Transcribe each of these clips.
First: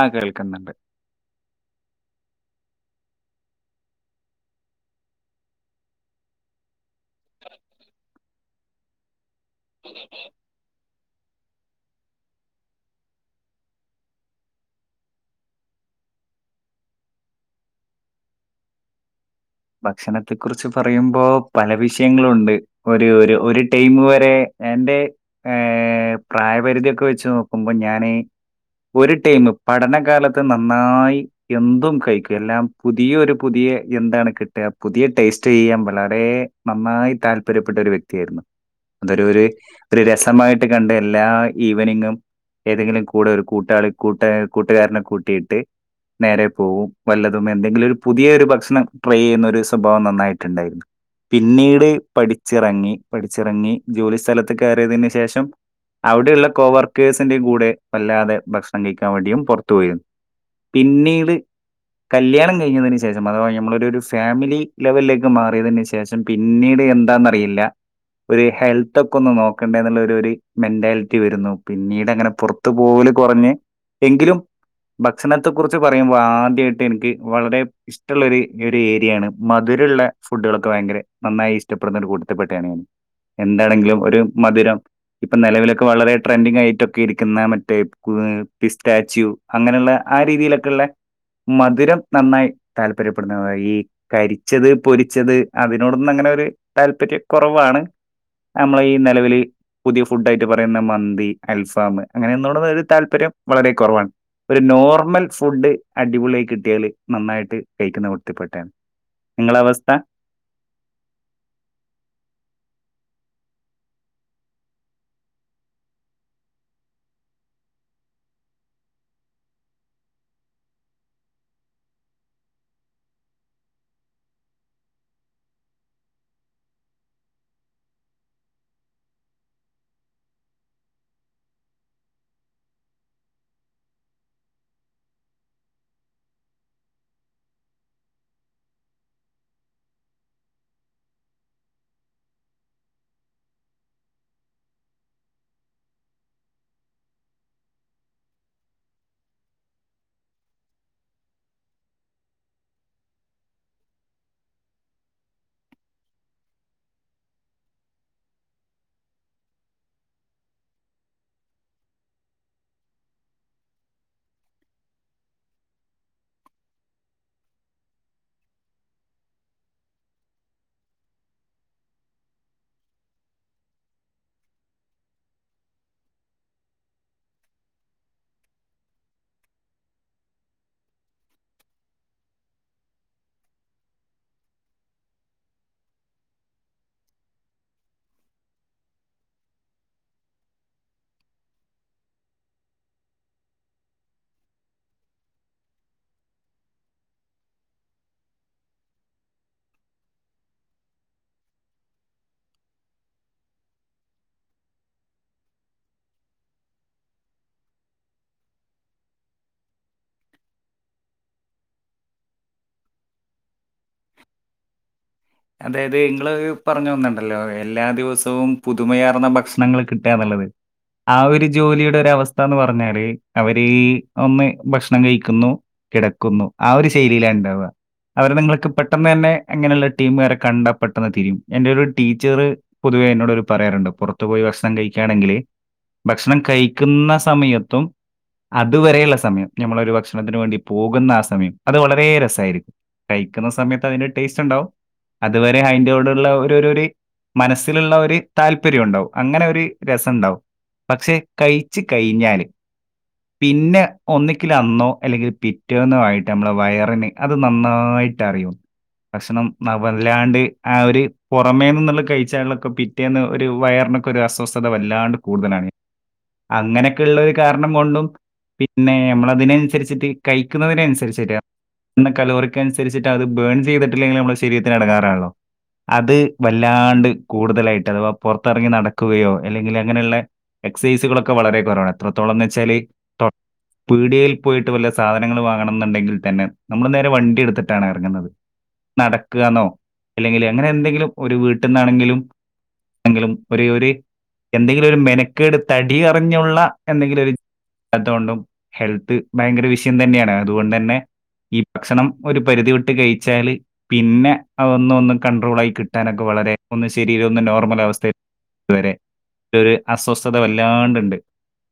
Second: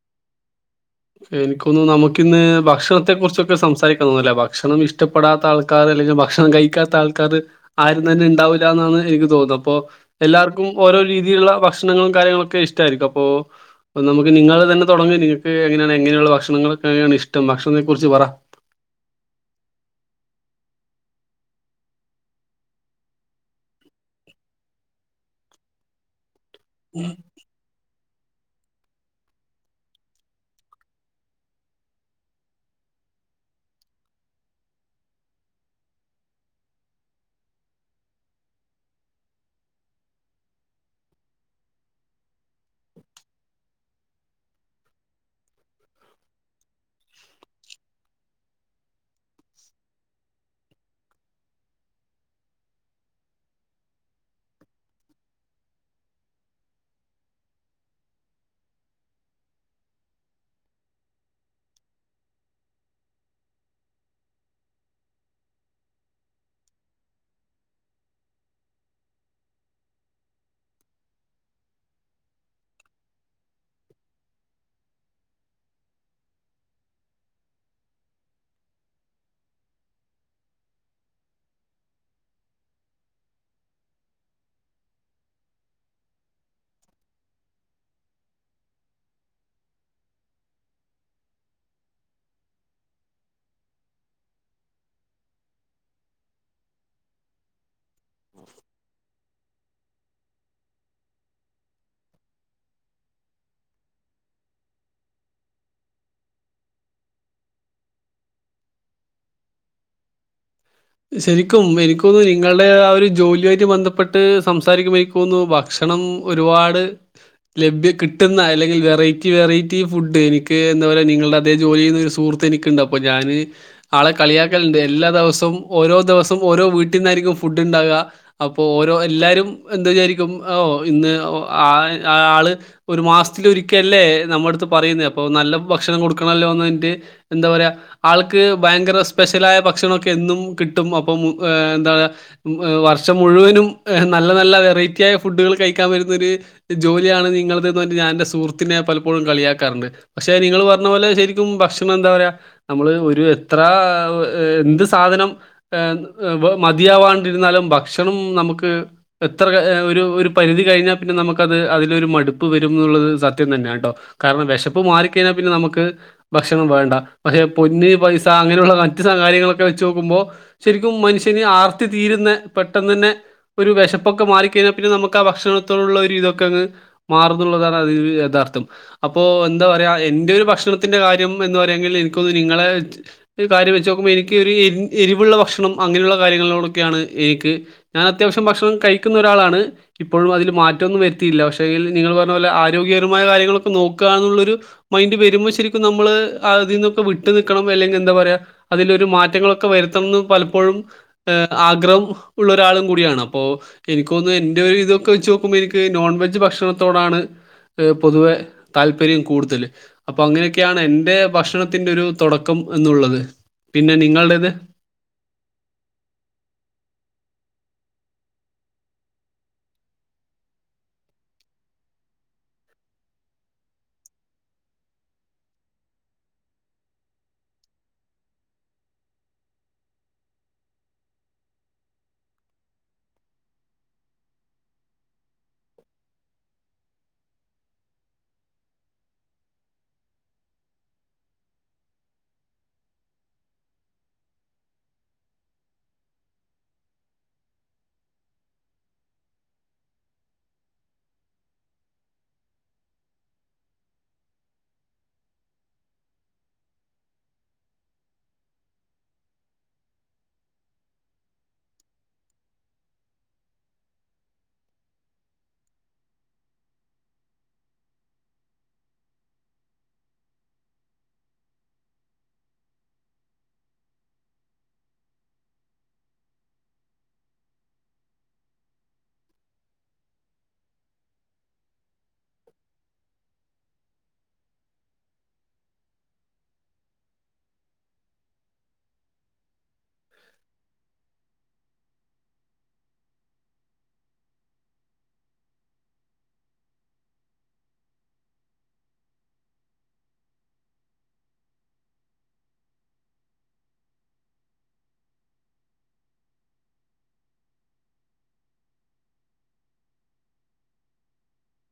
ആ കേൾക്ക്ന്ന്ണ്ട് എനിക്കോന്നുന്നു നമ്മക്കിന്ന് ഭക്ഷണത്തെ കുറിച്ചൊക്കെ സംസാരിക്കാ തൊന്നുന്നല്ലെ ഭക്ഷണം ഇഷ്ടപ്പെടാത്ത ആൾക്കാർ ഭക്ഷണം കഴിക്കാത്ത ആൾക്കാറ് ആരും തന്നെണ്ടാവുല്ല എന്നാണ് എനിക്ക് തോന്നുന്നത് അപ്പൊ എല്ലാർക്കും ഓരോ രീതിയിലുള്ള ഭക്ഷണങ്ങളും കാര്യങ്ങളൊക്കെ ഇഷ്ടായിരിക്കും അപ്പോ നമുക്ക് നിങ്ങള് തന്നെ തൊടങ്ങ എങ്ങനേണ് എങ്ങനെയുള്ള ഭക്ഷണങ്ങളൊക്കേണ് ഇഷ്ടം ഭക്ഷണത്തെ കുറ്ച്ച് പറ ഭക്ഷണത്തെ കുറിച്ച് പറയുമ്പൊ പല വിഷയങ്ങളുണ്ട് ഒര് ഒര് ടൈമ് വരെ എൻ്റെ പ്രായപരിധിയൊക്കെ വെച്ച് നോക്കുമ്പോൾ ഞാൻ..... ഒരു ടൈം പഠനകാലത്ത് നന്നായി എന്തും കഴിക്കും, എല്ലാം പുതിയൊരു പുതിയെ എന്താണ് കിട്ടുക പുതിയ ടേസ്റ്റ് ചെയ്യാൻ വളരെ നന്നായി താല്പര്യപ്പെട്ട ഒരു വ്യക്തിയാരുന്നു.... [unintelligible] അതൊരു ഒരു ഒരു രസമായിട്ട് കണ്ട് എല്ലാ ഈവനിങ്ങും...... ഏതെങ്കിലും കൂടെ ഒരു കൂട്ടാ കൂട്ട കൂട്ടുകാരനെ കൂട്ടിയിട്ട്..... നേരെ പോവും വല്ലതും എന്തെങ്കിലും ഒരു പുതിയ ഒരു ഭക്ഷണം ട്രൈ ചെയുന്ന....... ഒരു സ്വഭാവം നന്നായിട്ട്ണ്ടായിരുന്നു...... പിന്നീട് പഠിച്ചിറങ്ങി.. പഠിച്ചിറങ്ങി ജോലിസ്ഥലത്ത് കയറിയതിന് ശേഷം അവിടെയുള്ള കോവർക്കേഴ്സിന്റെ കൂടെ വല്ലാതെ ഭക്ഷണം കഴിക്കാൻ വേണ്ടിയും പുറത്തു പോയിരുന്നു.... പിന്നീട്.. കല്യാണം കഴിഞ്ഞതിന് ശേഷം, അഥവാ നമ്മുടെ ഒരു ഫാമിലി ലെവലിലേക്ക് മാറിയതിന് ശേഷം പിന്നീട് എന്താന്നറിയില്ല..... ഒരു ഹെൽത്തൊക്കെ ഒന്ന് നോക്കണ്ടെ എന്നുള്ള ഒരു മെൻ്റാലിറ്റി വരുന്നു... [unintelligible] കുറഞ്ഞ് എങ്കിലും....... ഭക്ഷണത്തെ കുറിച്ച് പറയുമ്പാദ്യായിട്ട് എനിക്ക് വളരെ ഇഷ്ടള്ളാരു ഏരിയാണ് മധുരള്ള ഫുഡ് കളൊക്കെ ഭയങ്കര നന്നായി ഇഷ്ടപ്പെട്ടുന്നൊരു കൂട്ടത്തിൽ പെട്ടയാണ് ഞാന് [unintelligible] എന്താണെങ്കിലും ഒര് മധുരം ഇപ്പൊ നിലവിലൊക്കെ വളരെ ട്രെൻഡിങ് ആയിട്ടൊക്കെഇരിക്കുന്ന മറ്റേ പിസ്റ്റാച്ചു അങ്ങനെ ള്ളെ ആ രീതിയിലൊക്കെള്ള മധുരം നന്നായി താല്പര്യ........ ഈ കരിച്ചത് പൊരിച്ചത് അതിനോടൊന്നും അങ്ങനെ ഒരു താൽപര്യക്കൊറവാണ് നമ്മള ഈ നിലവില്... പുതിയ ഫുഡ് ആയിട്ട് പറയുന്ന മന്തി, അൽഫാം, അങ്ങനെള്ളതിനോട് താൽപര്യം വളരെ കുറവാണ് ഒരു നോർമൽ ഫുഡ് അടിപൊളി ആയി കിട്ടിയാല് നന്നായിട്ട് കഴിക്കുന്ന കൂ...... ട്ടത്തിൽ പെട്ടതാണ്. നിങ്ങള അവസ്ഥ, ശരിക്കും എനിക്ക് തോന്നുന്നു, നിങ്ങള് ആ ഒരു ജോലിയുആയിട്ട് ബന്ധപ്പെട്ട് സംസാരിക്കുമ്പോ എനിക്ക് തോന്നുന്നു..... ഭക്ഷണം ഒരുപാട്....... ലഭ്യ കിട്ടുന്ന അല്ലെങ്കിൽ വെറൈറ്റി വെറൈറ്റി ഫുഡ്, എനിക്ക് എന്താ പറയാ നിങ്ങളുടെ അതേ ജോലി ചെയ്യുന്ന ഒരു സുഹൃത്ത് എനിക്കണ്ട് അപ്പൊ ഞാന് ആളെ കളിയാക്കലുണ്ട് എല്ലാ ദിവസവും...... ഓരോ ദിവസം ഓരോ വീട്ടിന്ന് ആയിരിക്കും ഫുഡ് ഉണ്ടാക. അപ്പൊ ഓരോ എല്ലാരും എന്ത് വിചാരിക്കും അ ഒ ഒ ഇന്ന് അ ആള് ഒരു മാസത്തിൽ ഒരിക്കലെ നമ്മുടെ അടുത്ത് പറയുന്നെ അപ്പൊ നല്ല ഭക്ഷണം കൊടുക്കണല്ലോന്ന്ൻ റ്റ് എന്ത പറയ ആൾക്ക് ഭയങ്കര സ്പെഷ്യൽ ആയ ഭക്ഷണമൊക്കെ എന്നും കിട്ടും, അപ്പൊ, എന്ത പറയ, വർഷം മുഴുവനും നല്ല നല്ല വെറൈറ്റി ആയ ഫുഡുകൾ കഴിക്കാൻ വരുന്ന ഒരു ജോലിയാണ് നിങ്ങളത്, എന്ന് പറഞ്ഞ് ഞാനെൻ്റെ സുഹൃത്തിനെ പലപ്പോഴും കളിയാക്കാറുണ്ട്. പക്ഷെ നിങ്ങൾ പറഞ്ഞ പോലെ ശരിക്കും, ഭക്ഷണം എന്താ പറയ നമ്മള് ഒരു എത്ര എന്ത് സാധനം മതിയാവാണ്ടിരുന്നാലും ഭക്ഷണം നമുക്ക് എത്ര ക ഒരു ഒരു പരിതി കഴിഞ്ഞാൽ പിന്നെ നമുക്കത് അതിൽ ഒരു മടുപ്പ് വരും എന്നുള്ളത് സത്യം തന്നാണ് ട്ടോ. കാരണം വിശപ്പു മാറിക്കഴിഞ്ഞാൽ പിന്നെ ന നമുക്ക് ഭക്ഷണം വേണ്ട, പക്ഷേ, പൊന്ന്, പൈസ അങ്ങനെയുള്ള മറ്റ് കാര്യങ്ങളൊക്കെ വച്ചുനോക്കുമ്പോ ശരിക്കും മനുഷ്യന് ആർത്തി തീരുന്ന പെട്ടെന്ന് തന്നെ ഒരു വിശപ്പൊക്കെ മാറിക്കഴിഞ്ഞാൽ പിന്നെ നമുക്ക് ആ ഭക്ഷണ ത്തോടുള്ള ഇതൊക്കെ അങ്ങ് മാറും ന്ന് ള്ളതാണ് യഥാർത്ഥം. അപ്പോ എന്താ പറയാ എന്റെ ഒരു ഭക്ഷ ണത്തിന്റെ കാര്യം എന്ന് പറയെങ്കിൽ എനിക്കൊത് നിങ്ങളെ കാര്യം വെച്ച് നോക്കുമ്പോൾ എനക്ക് ഒരു എരിവുള്ള ഭണം..... ഭക്ഷണം അങ്ങനെയുള്ള കാര്യങ്ങളോടൊക്കെയാണ് എനിക്ക്, ഞാൻ അത്യാവശ്യം ഭക്ഷണം കഴിക്കുന്നഒരാളാണ്. മാറ്റൊന്നും വരുത്തിയില്ല പക്ഷെങ്കിൽ നിങ്ങൾ പറഞ്ഞ പോലെ ആരോഗ്യപരമായ കാര്യങ്ങളൊക്കെ നോക്കുക എന്നുള്ള ഒരു മൈൻ്റ് വരു... ശരിക്കും നമ്മള് അതിൽന്നൊക്കെ വിട്ടു നിക്കണം അല്ലെങ്കിൽ, എന്താ പറയാ, അതിലൊരു മാറ്റങ്ങളൊക്കെ വരുത്തണംന്ന്..... പലപ്പോഴും ആഗ്രഹം ഉള്ള ഒരാളും കൂടിയാണ്. അപ്പൊ എനിക്ക് തോന്നുന്നു എൻ്റെ ഒരിതൊക്കെ വെച്ച് നോക്കുമ്പോ എനിക്ക് നോൺവെജ് ഭക്ഷണത്തോടാണ്........ പൊതുവെ താല്പര്യം കൂടുതൽ അപ്പൊ അങ്ങനെയൊക്കെയാണ് എൻന്റെ ഭക്ഷണത്തിന്റെ ഒരു തുടക്കം... എന്നുള്ളത് പിന്നെ നിങ്ങൾടേത്..... അതായത് നിങ്ങള് പറഞ്ഞ ഒന്ന്ണ്ടല്ലോ, എല്ലാ ദിവസവും പുതുമയാർന്ന ഭക്ഷണങ്ങൾ കിട്ടാന്ന്ള്ളത്..... ഉള്ളത്....... ആ ഒരു ജോലിയുടെ ഒരവസ്ഥ എന്ന് പറഞ്ഞാല് അവര് ഒന്ന് ഭക്ഷണം കഴിക്കുന്നു, കിടക്കുന്നു ആ ഒരു ശൈലിയിലാണ്ടാവാ അവരെ നിങ്ങൾക്ക് പെട്ടെന്ന് തന്നെ അങ്ങനെള്ള ടീം കാരെ കണ്ടാ പ്പെട്ടൊന്ന് തിരിയും. എന്റെ ഒരു ഒരു ടീച്ചറ് പൊതുവേ എന്നോട് പറയാറുണ്ട് പുറത്തു പോയി ഭക്ഷണം കഴിക് ക്കാണെങ്കില് ഭക്ഷണം കഴിക്കുന്ന സമയത്തും അതുവരെയുള്ള സമയം നഞമ്മളൊരു ഭക്ഷണത്തിന് വേണ്ടി പോകുന്ന ആസമയം. അത് വളരെ രസായിരിക്കും കഴിക്കുന്ന സമയത്ത് അതിന്റെ ടേസ്റ്റുണ്ടാവും അതുവരെ അതിന്റെ കൂടെള്ള ഒരൊരൊരി മനസ്സിലുള്ളൊരു താല്പര്യണ്ടാവും അങ്ങനൊരു രസണ്ടാവും പക്ഷെ കയിച്ച് കഴിഞ്ഞാല് പിന്നെ ഒന്നിക്കലന്നോ അല്ലെങ്കിൽ പിറ്റേന്നോ ആയിട്ട് നമ്മുടെ വയറിന് അത് നന്നായി ന്നായിട്ടറിയും ഭക്ഷണം വല്ലാണ്ട് ആ ഒര് പുറമേ നിന്നുള്ള കഴിച്ചാളൊക്കെ പിറ്റേന്ന് ഒരു വയറിനൊക്കെ ഒരസ്വസ് സ്ഥത വല്ലാണ്ട് കൂടുതലാണ്. അങ്ങനെക്ള്ളൊരു കാരണം കൊണ്ടും പിന്നെ നമ്മളതിനനുസരിച്ചിട്ട് കഴിക്കുന്നതിനനുസരിച്ചിട്ട് പിന്നെ കലോറിക്കനുസരിച്ചിട്ട് അത് ബേൺ ചെയ്തിട്ടില്ലെങ്കിൽ നമ്മള ശരീത്തിനെടങ്ങാറാണല്ലോ അത് വല്ലാണ്ട് കൂടുതലായിട്ട് അഥവാ പുറത്തിറങ്ങി നടക്കുകയോ അല്ലെങ്കിൽ അങ്ങനെള്ളെ എക്സൈസുകളൊക്കെ വളരെ കുറവാണ് എത്രത്തോളംന്ന് വെച്ചാല് പീടികയിൽ പോയിട്ട് വല്ല സാധനങ്ങൾ വാങ്ങണം എന്നുണ്ടെങ്കിൽ തന്നെ നമ്മൾ നേരെ വണ്ടിടുത്തിട്ടാണെറങ്ങുന്നത്. നടക്ക്യന്നോ അല്ലെങ്കിൽ അങ്ങനെ എന്തെങ്കിലും ഒരു വീട്ടിൽന്നാണെങ്കിലും എങ്കിലും ഒര് ഒര് എന്തെങ്കിലും ഒരു മെനക്കേട് തടി അറിഞ്ഞുള്ള എന്തെങ്കിലും ഒര് അല്ലത്തൊണ്ടും ഹെൽത്ത് ഭയങ്കര വിഷയം തന്നെയാണ് അതുകൊണ്ടന്നെ ഈ ഭക്ഷണം ഒരു പരിധി വിട്ട് കഴിച്ചാല് പിന്നെ അതൊന്നൊന്ന് കണ്ട്രോളായി കിട്ടാനൊക്കെ വളരെ ഒന്ന് ശരീരം ഒന്ന് നോർമൽ അവസ്ഥയിൽ ഇതുവരെ ഒരൊര് അസ്വസ്ഥത വല്ലാണ്ട്ണ്ട്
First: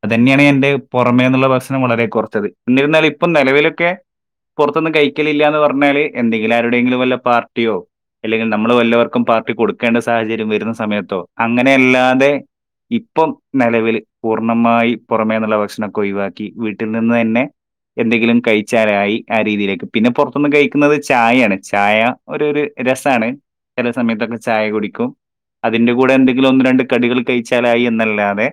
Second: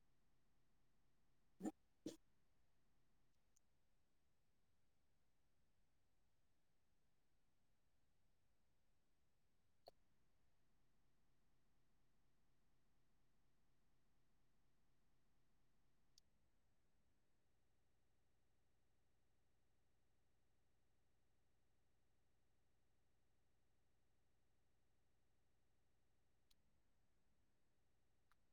അതെന്നെയാണ് എന്റെ പുറമേന്നുള്ള പ്രശ്നം വളരെ കുറച്ചത് എന്നിരുന്നാലും ഇപ്പം നിലവിലൊക്കെ പുറത്ത്ന്ന് കഴിക്കലില്ലാന്ന് പറഞ്ഞാല് എന്തെങ്കിലും ആരുടെയെങ്കിലും വല്ല പാർട്ടിയോ അല്ലെങ്കിൽ നമ്മൾ വല്ലോർക്കും പാർട്ടി കൊടുക്കേണ്ട സാഹചര്യം വരുന്ന സമയത്തോ അങ്ങനെയല്ലാതെ ഇപ്പം നിലവിൽ പൂർണമായി പുറമേന്നുള്ള ഭക്ഷണൊക്കെഒയിവാക്കി വീട്ടിൽ നിന്ന് തന്നെ എന്തെങ്കിലും കഴിച്ചാലായി ആ രീതിയിലേക്ക് പിന്നെ പുറത്തുനിന്ന് കഴിക്കുന്നത് ചായാണ് ചായ ഒരൊര് രസാണ് ചില സമയത്തൊക്കെ ചായ കുടിക്കും അതിന്റെ കൂടെ എന്തെങ്കിലും ഒന്ന് രണ്ട് കടികൾ കഴിച്ചാലായി എന്നല്ലാതെ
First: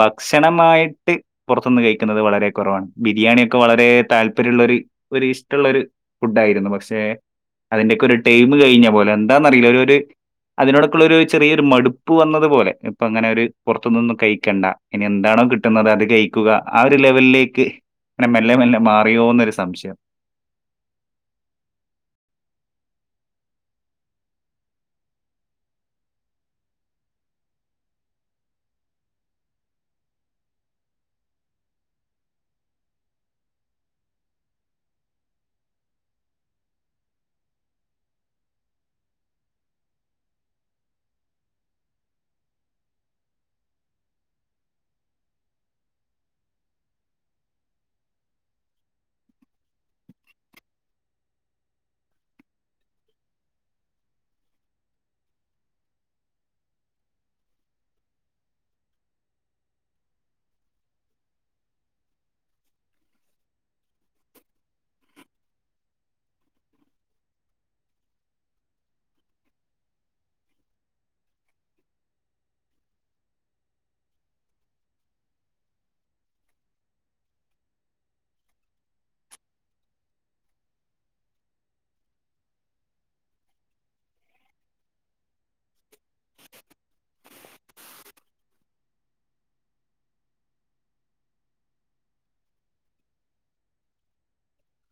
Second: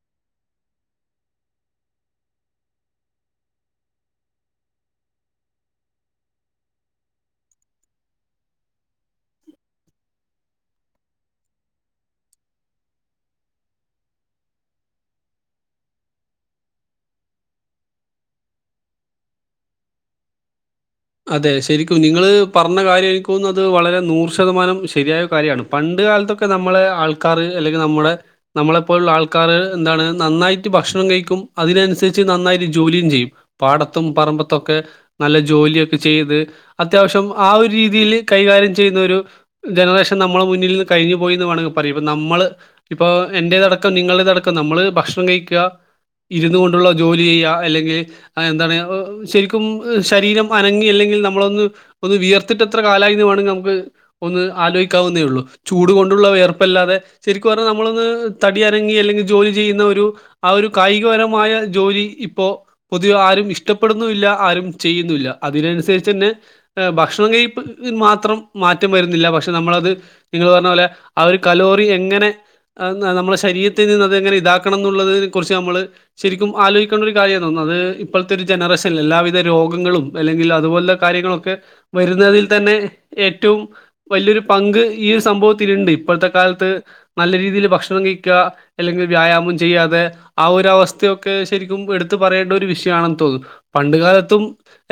ഭക്ഷണമായിട്ട് പുറത്തുന്ന് കഴിക്കുന്നത് വളരെ കുറവാണ് ബിരിയാണിയൊക്കെ വളരെ താല്പര്യള്ള ഒര് ഇഷ്ടള്ളൊരു ഫുഡായിരുന്നു. പക്ഷെ അതിന്റെയൊക്കെ ഒരു ടൈം കഴിഞ്ഞ പോലെ എന്താന്നറിയില്ല ഒരൊര് അതിനോടൊക്കൊള്ളൊരു ചെറിയൊരു മടുപ്പ് വന്നത് പോലെ ഇപ്പൊങ്ങനെ ഒരു പുറത്തുന്നൊന്നും കഴിക്കണ്ട ഇനി എന്താണ് കിട്ടുന്നതത് അത് കഴിക്കുക. ആ ഒരു ലെവലിലേക്ക് മെല്ലെ മെല്ലെ മാറിയോന്നൊരു സംശയം [unintelligible] അതെ! ശരിക്കും നിങ്ങള് പറഞ്ഞ കാര്യം എനിക്ക് തോന്നുന്നത് അത് വളരെ നൂറ് ശതമാനം ശരിയായ കാര്യാണ്. പണ് ണ്ട് കാലത്തൊക്കെ നമ്മളെ ആൾക്കാര് അല്ലെങ്കിൽ നമ്മളെ നമ്മെളെ പോലുള്ള ആൾക്കാര് എന്താണ് നന്നായിട്ട് ഭക്ഷ ണം കഴിക്കും അതിനനുസരിച്ച് നന്നായിട്ട് ജോലിം ചെയ്യും. പാടത്തും പറമ്പത്തൊക്കെ നല്ല ജോലി ചെയ്ത് അത്യാവശ്യം ആ ഒരു രീതിയിൽ കൈകാര്യം ചെയ്യുന്ന ഒരു ജനറേഷൻ നമ്മളെ മുന്നിൽ കഴിഞ്ഞു പോയി എന്ന് വേണെങ്കി പറയും. ഇപ്പം നമ്മള് ഇപ്പോ എൻന്റെേതടക്കം നിങ്ങളുടെതടക്കം നമ്മള് ഭക്ഷണം കഴിക്ക്യാ ഇരുന്നു കൊണ്ടുള്ള ജോലി ചെയ്യാ അല്ലെങ്കിൽ എന്താണ് ശരിക്കും ശരീരം മനങ്ങി എല്ലെങ്കിൽ നമ്മളൊന്ന് ഒന്ന് വിയർത്തിട്ട് എത്ര കാലായിന്ന് വേണങ്കിൽ നമുക്ക് ഒന്ന് ആലോയിക്കാവുന്നതേ ഉള്ളൂ. ചൂട് കൊണ്ടുള്ള വിയർപ്പല്ലാതെ ശരിക്കത് പറഞ്ഞാൽ നമ്മളൊന്ന് തടി അനങ്ങി അല്ലെങ്കിൽ ജോലി ചെയ്യുന്ന ഒരു ആ ഒരു കായികപരമായ ജോലി ഇപ്പോ പൊതുവെ ആരും ഇഷ്ടപ്പെടുന്നുല്ല ആരും ചെയ്യുന്നൂല്ല. അതിനനുസരിച്ചന്നെ ഭക്ഷണം കഴ്പ്പ് മാത്രം മാറ്റം വരുന്നില്ല പക്ഷെ നമ്മളത് ഇ ങ്ങള് പറഞ്ഞ പോലെ ആ ഒര് കലോറി എങ്ങനെ നമ്മുടെ ശരീരത്തിൽ നിന്ന് അതെങ്ങനെ ഇതാക്കണം എന്നുള്ളതാക്കുന്നതിനെ കുറിച്ച് നമ്മള് ശരിക്കും ആലോചിക്കേണ്ട ഒരു കാര്യ തോന്നുന്ന അത് ഇപ്പൾത്തെ ഒരു ജനറേഷൻ ല്ലേ എല്ലാവിധ രോഗങ്ങളും അതല്ലെങ്കിൽ അതുപോല കാര്യങ്ങളൊക്കെ വരുന്നതിൽ തന്നെ ഏറ്റവും വലിയൊരു പങ്ക് ഈ സംഭവത്തില്ണ്ട്. ഇപ്പോഴത്തെ കാലത്ത് നല്ല രീതിയിൽ ഭക്ഷണം കഴിക്ക അല്ലെങ്കിൽ വ്യായാമം ചെയ്യാതെ ആ ഒരു അവസ്ഥയൊക്കെ ശരിക്കും എടുത്ത് പറയേണ്ട ഒരു വിഷയം ആണെന്ന് തോന്നുന്ന് പണ്ട് കാലത്തും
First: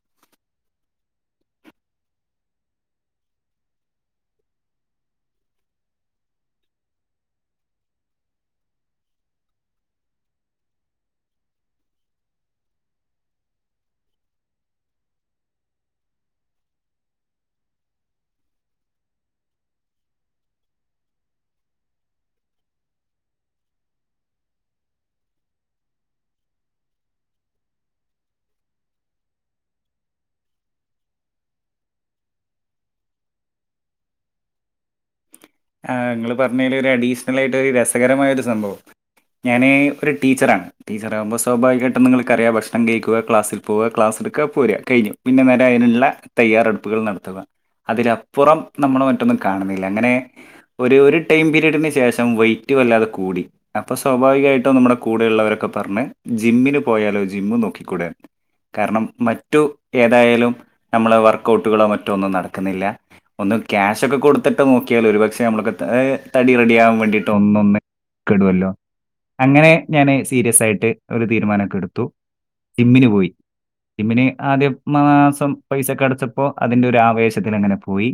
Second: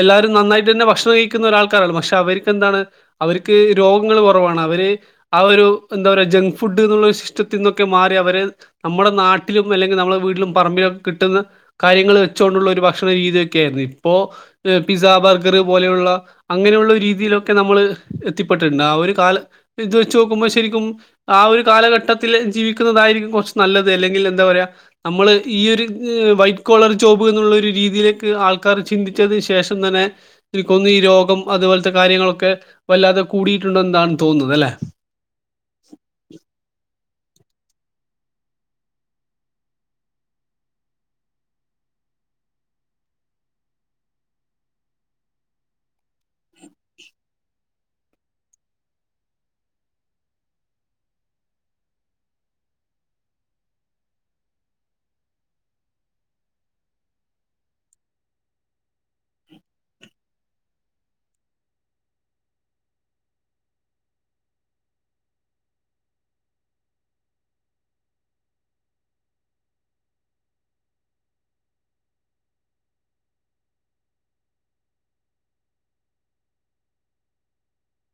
എല്ലാവാരും നന്നായിട്ട് തന്നെ ഭക്ഷണം കഴിക്കുന്ന ഒരാൾക്കാരാണ് പക്ഷെ അവര്ക്ക് എന്താണ് അവര്ക്ക് രോഗങ്ങൾ കുറവാണ് അവര് ആ ഒരു ന്താ പറയ ജങ്ക് ഫുഡ് ന്നുള്ള സിസ്റ്റത്തിന്നൊക്കെ മാറി അവര് നമ്മടെ നാട്ടിലും അല്ലെങ്കിൽ നമ്മുടെ വീട്ടിലും പറമ്പിലും കിട്ടുന്ന കാര്യങ്ങൾ വെച്ചോണ്ടുള്ള ഒരു ഭക്ഷണ രീതിയൊക്കെയായിരുന്നു ഇപ്പോ പിസ്സ ബർഗർ പോലെയുള്ള അങ്ങനെയുള്ള രീതിയിലൊക്കെ നമ്മൾ എത്തിപ്പെട്ടിട്ട് ണ്ട് ആ ഒരു കാല ഇത് വെച്ച് നോക്കുമ്പോ ശരിക്കും ആ ഒരു കാലഘട്ടത്തിൽ ജീവിക്കുന്നതായിരിക്കും കൊർച്ച് നല്ലത് അല്ലെങ്കിൽ എന്താ പറയാ മ്മള് ഈ ഒരു വൈറ്റ് കോളർ ജോബ് എന്നുള്ള ഒരു രീതിയിലേക്ക് ആൾക്കാർ ചിന്തിച്ചത് ശെ ശേഷം തന്നെ എനിക്കോന്നുന്നു ഈ രോഗം അതുപോലത്തെ കാര്യങ്ങളൊക്കെ വല്ലാതെ കൂടിയിട്ടുണ്ടെന്നാണ് തോന്നുന്നത് ത് ല്ലേ ആ ഇങ്ങള് പറഞ്ഞേല് ര് അഡീസ് ണലായിട്ട് ഒരു രസകരമായ ഒരു സംഭവം ഞാന് ഒരു ടീച്ചറാണ് ടീച്ചറാകുമ്പോ സ്വാഭാവികായിട്ടും നിങ്ങൾക്കറിയാം ഭക്ഷണം കഴിക്കുക ക്ലാസ്സിൽ പോവുക ക്ലാസ് ട്ക്ക പോര കഴിഞ്ഞു പിന്നെ വേറെ അയിനുള്ള തയ്യാറെടുപ്പുകൾ നടത്തുക അതിലപ്പുറം നമ്മൾ മറ്റൊന്നും കാണുന്നില്ല അങ്ങനെ ഒരു ഒരു ടൈം പിരീഡിന് ശേഷം വെയ്റ്റ് വല്ലാതെ കൂടി അപ്പൊ സ്വാഭാവികായിട്ടും നമ്മുടെ കൂടെയു ഉള്ളവരൊക്കെ പറഞ്ഞ് ജിമ്മിന് പോയാലോ ജിമ്മ് നോക്കിക്കൂടേന്ന് കാരണം മറ്റു ഏതായാലും നമ്മളെ വർക്കൗട്ടുകളോ മറ്റോ ഒന്നും നടക്കുന്നില്ല ഒന്ന് ക്യാഷൊക്കെ കൊടുത്തിട്ട് നോക്കിയാല് ഒരുപ ക്ഷെ നമ്മളക്കെ ത് ഏ തടി റെഡിയാവ ൻ വേണ്ടിയിട്ട് ഒന്നൊന്ന് കെടുവല്ലോ അങ്ങനെ ഞാന് സീരിയസായിട്ട് ഒരു തീരുമാനൊക്കെ എടുത്തു ജിമ്മിന് പോയി ജിമ്മിന് ആദ്യാ മാസം പൈസക്കടച്ചപ്പോ അതിന്റെ ഒരു ആവേശത്തിൽ അങ്ങനെ പോയി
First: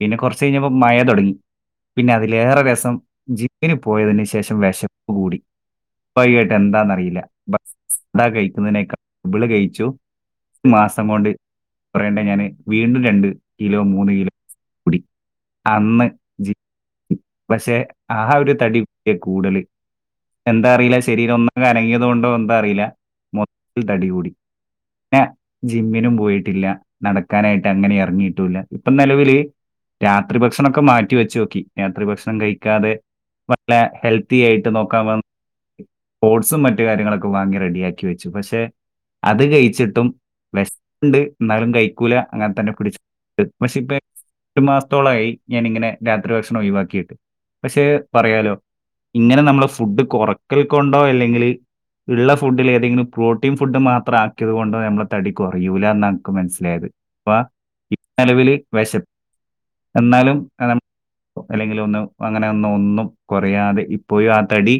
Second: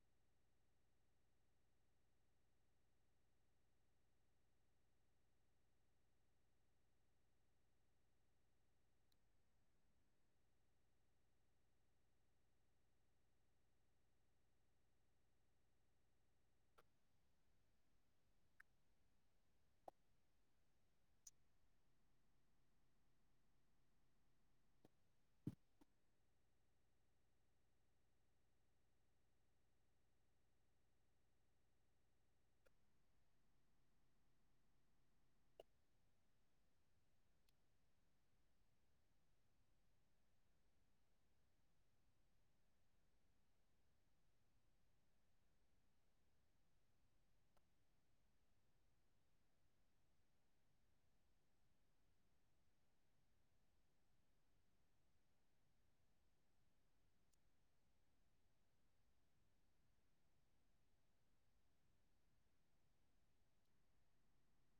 പിന്നെ കൊർച്ച് കഴിഞ്ഞപ്പം മയ തൊട്ങ്ങി പിന്നെ അതിലേറെ രസം ജീമ്മിന് പോയതിന് ശേഷം വെശപ്പ് കൂടി വൈകട്ട് എന്താന്നറിയില്ല ബസ് ധാ കഴിക്കുന്നതിനേക്കാൾ ഇ ബിള് കഴിച്ചു ര് മാസം കൊണ്ട് പറയണ്ട ഞാന് വീണ്ടും രണ്ട് കിലോ മൂന്ന് കിലോ കുടി അന്ന് ജിം പക്ഷെ ആ ഒരു തടി കൂടുല് എന്താറീല ശരീരം ഒന്നാകെ അനങ്ങിയതു കൊണ്ടോ എന്താറീല മൊത്ത്തി തടികൂടി ന്നെ ജിമ്മിനും പോയിട്ടില്ല നടക്കാനായിട്ട് അങ്ങനെ എറങ്ങിയിട്ടും ഇല്ല ഇപ്പൊ നെലവില് രാത്രി ഭക്ഷണൊക്കെ മാ റ്റി വെച്ചോക്കി രാത്രി ഭക്ഷണം കഴിക്കാതെ വല്ല ഹെൽത്തി ആയിട്ട് നോക്കാൻ വ് ഓഡ്സും മറ്റേ കാര്യങ്ങളൊക്കെ വാങ്ങി റെഡിയാക്കി വെച്ചു പക്ഷെ അത് കഴിച്ചിട്ടും വെശപ്പ്ണ്ട് ഇന്നാലും കഴിക്കൂല അങ്ങനെ തന്നെ പിടിച്ച് [unintelligible] ക്ഷെ പെ ട്ടു മാസത്തോളായി ഞാാനിങ്ങനെ രാത്രി ഭക്ഷണം ഒഴിവാക്കിയിട്ട് പക്ഷേ പറയാലോ ഇങ്ങനെ നമ്മള് ഫുഡ് കൊറക്കൽ കൊണ്ടോ അല്ലെങ്കില് ഇള്ള ഫുഡിൽ ഏതെങ്കിലും പ്രോട്ടീൻ ഫുഡ് മാത്രം ആക്കിയത് കൊണ്ടോ ഞമ്മളെ തടി കുറയൂല്ലാന്ന് ഇൻക് മൻസ്സിലായത് പാ ഇപ് നെലവില് വെശപ്പ് എന്നാലും അതാ അല്ലെങ്കില് ഒന്ന് അങ്ങനെ ഒന്നു ഒന്നും കുറയാതെ ഇപ്പോഴും ആ തടി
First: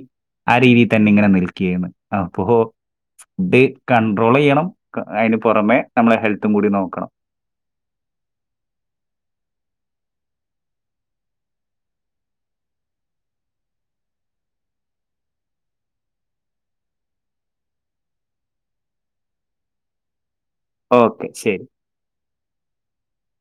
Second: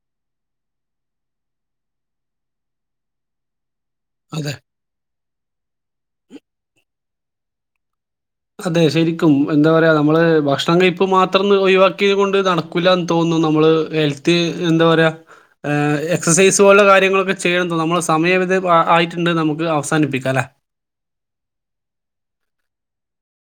ആ രീതിൽ തന്നെ ഇങ്ങനെ നിൽക്കുകേണ് അപ്പോ ഫുഡ് അതെ കൺണ്ട്രോളെയ്യണം അയിന് പുറമെ നമ്മളെ ഹെൽത്തും കൂടി നോക്കണം അതെ ശരിക്കും എന്താ പറയാ നമ്മള് ഭക്ഷണം കഴിപ്പ് മാത്രം ഒഴിവാക്കിയത് കൊണ്ട് നടക്കൂല്ലാന്ന് തോന്നു നമ്മള് ഹെൽത്ത് എന്താ പറയാ ഏ എക്സസൈസ് പോലുള്ള കാര്യങ്ങളൊക്കെ ചെയ്യണം തോന്നും നമ്മളെ സമയമിത് ആയിട്ടുണ്ട് നമുക്ക് അവസാനിപ്പിക്കാം അല്ലെ ഓക്കെ ശരി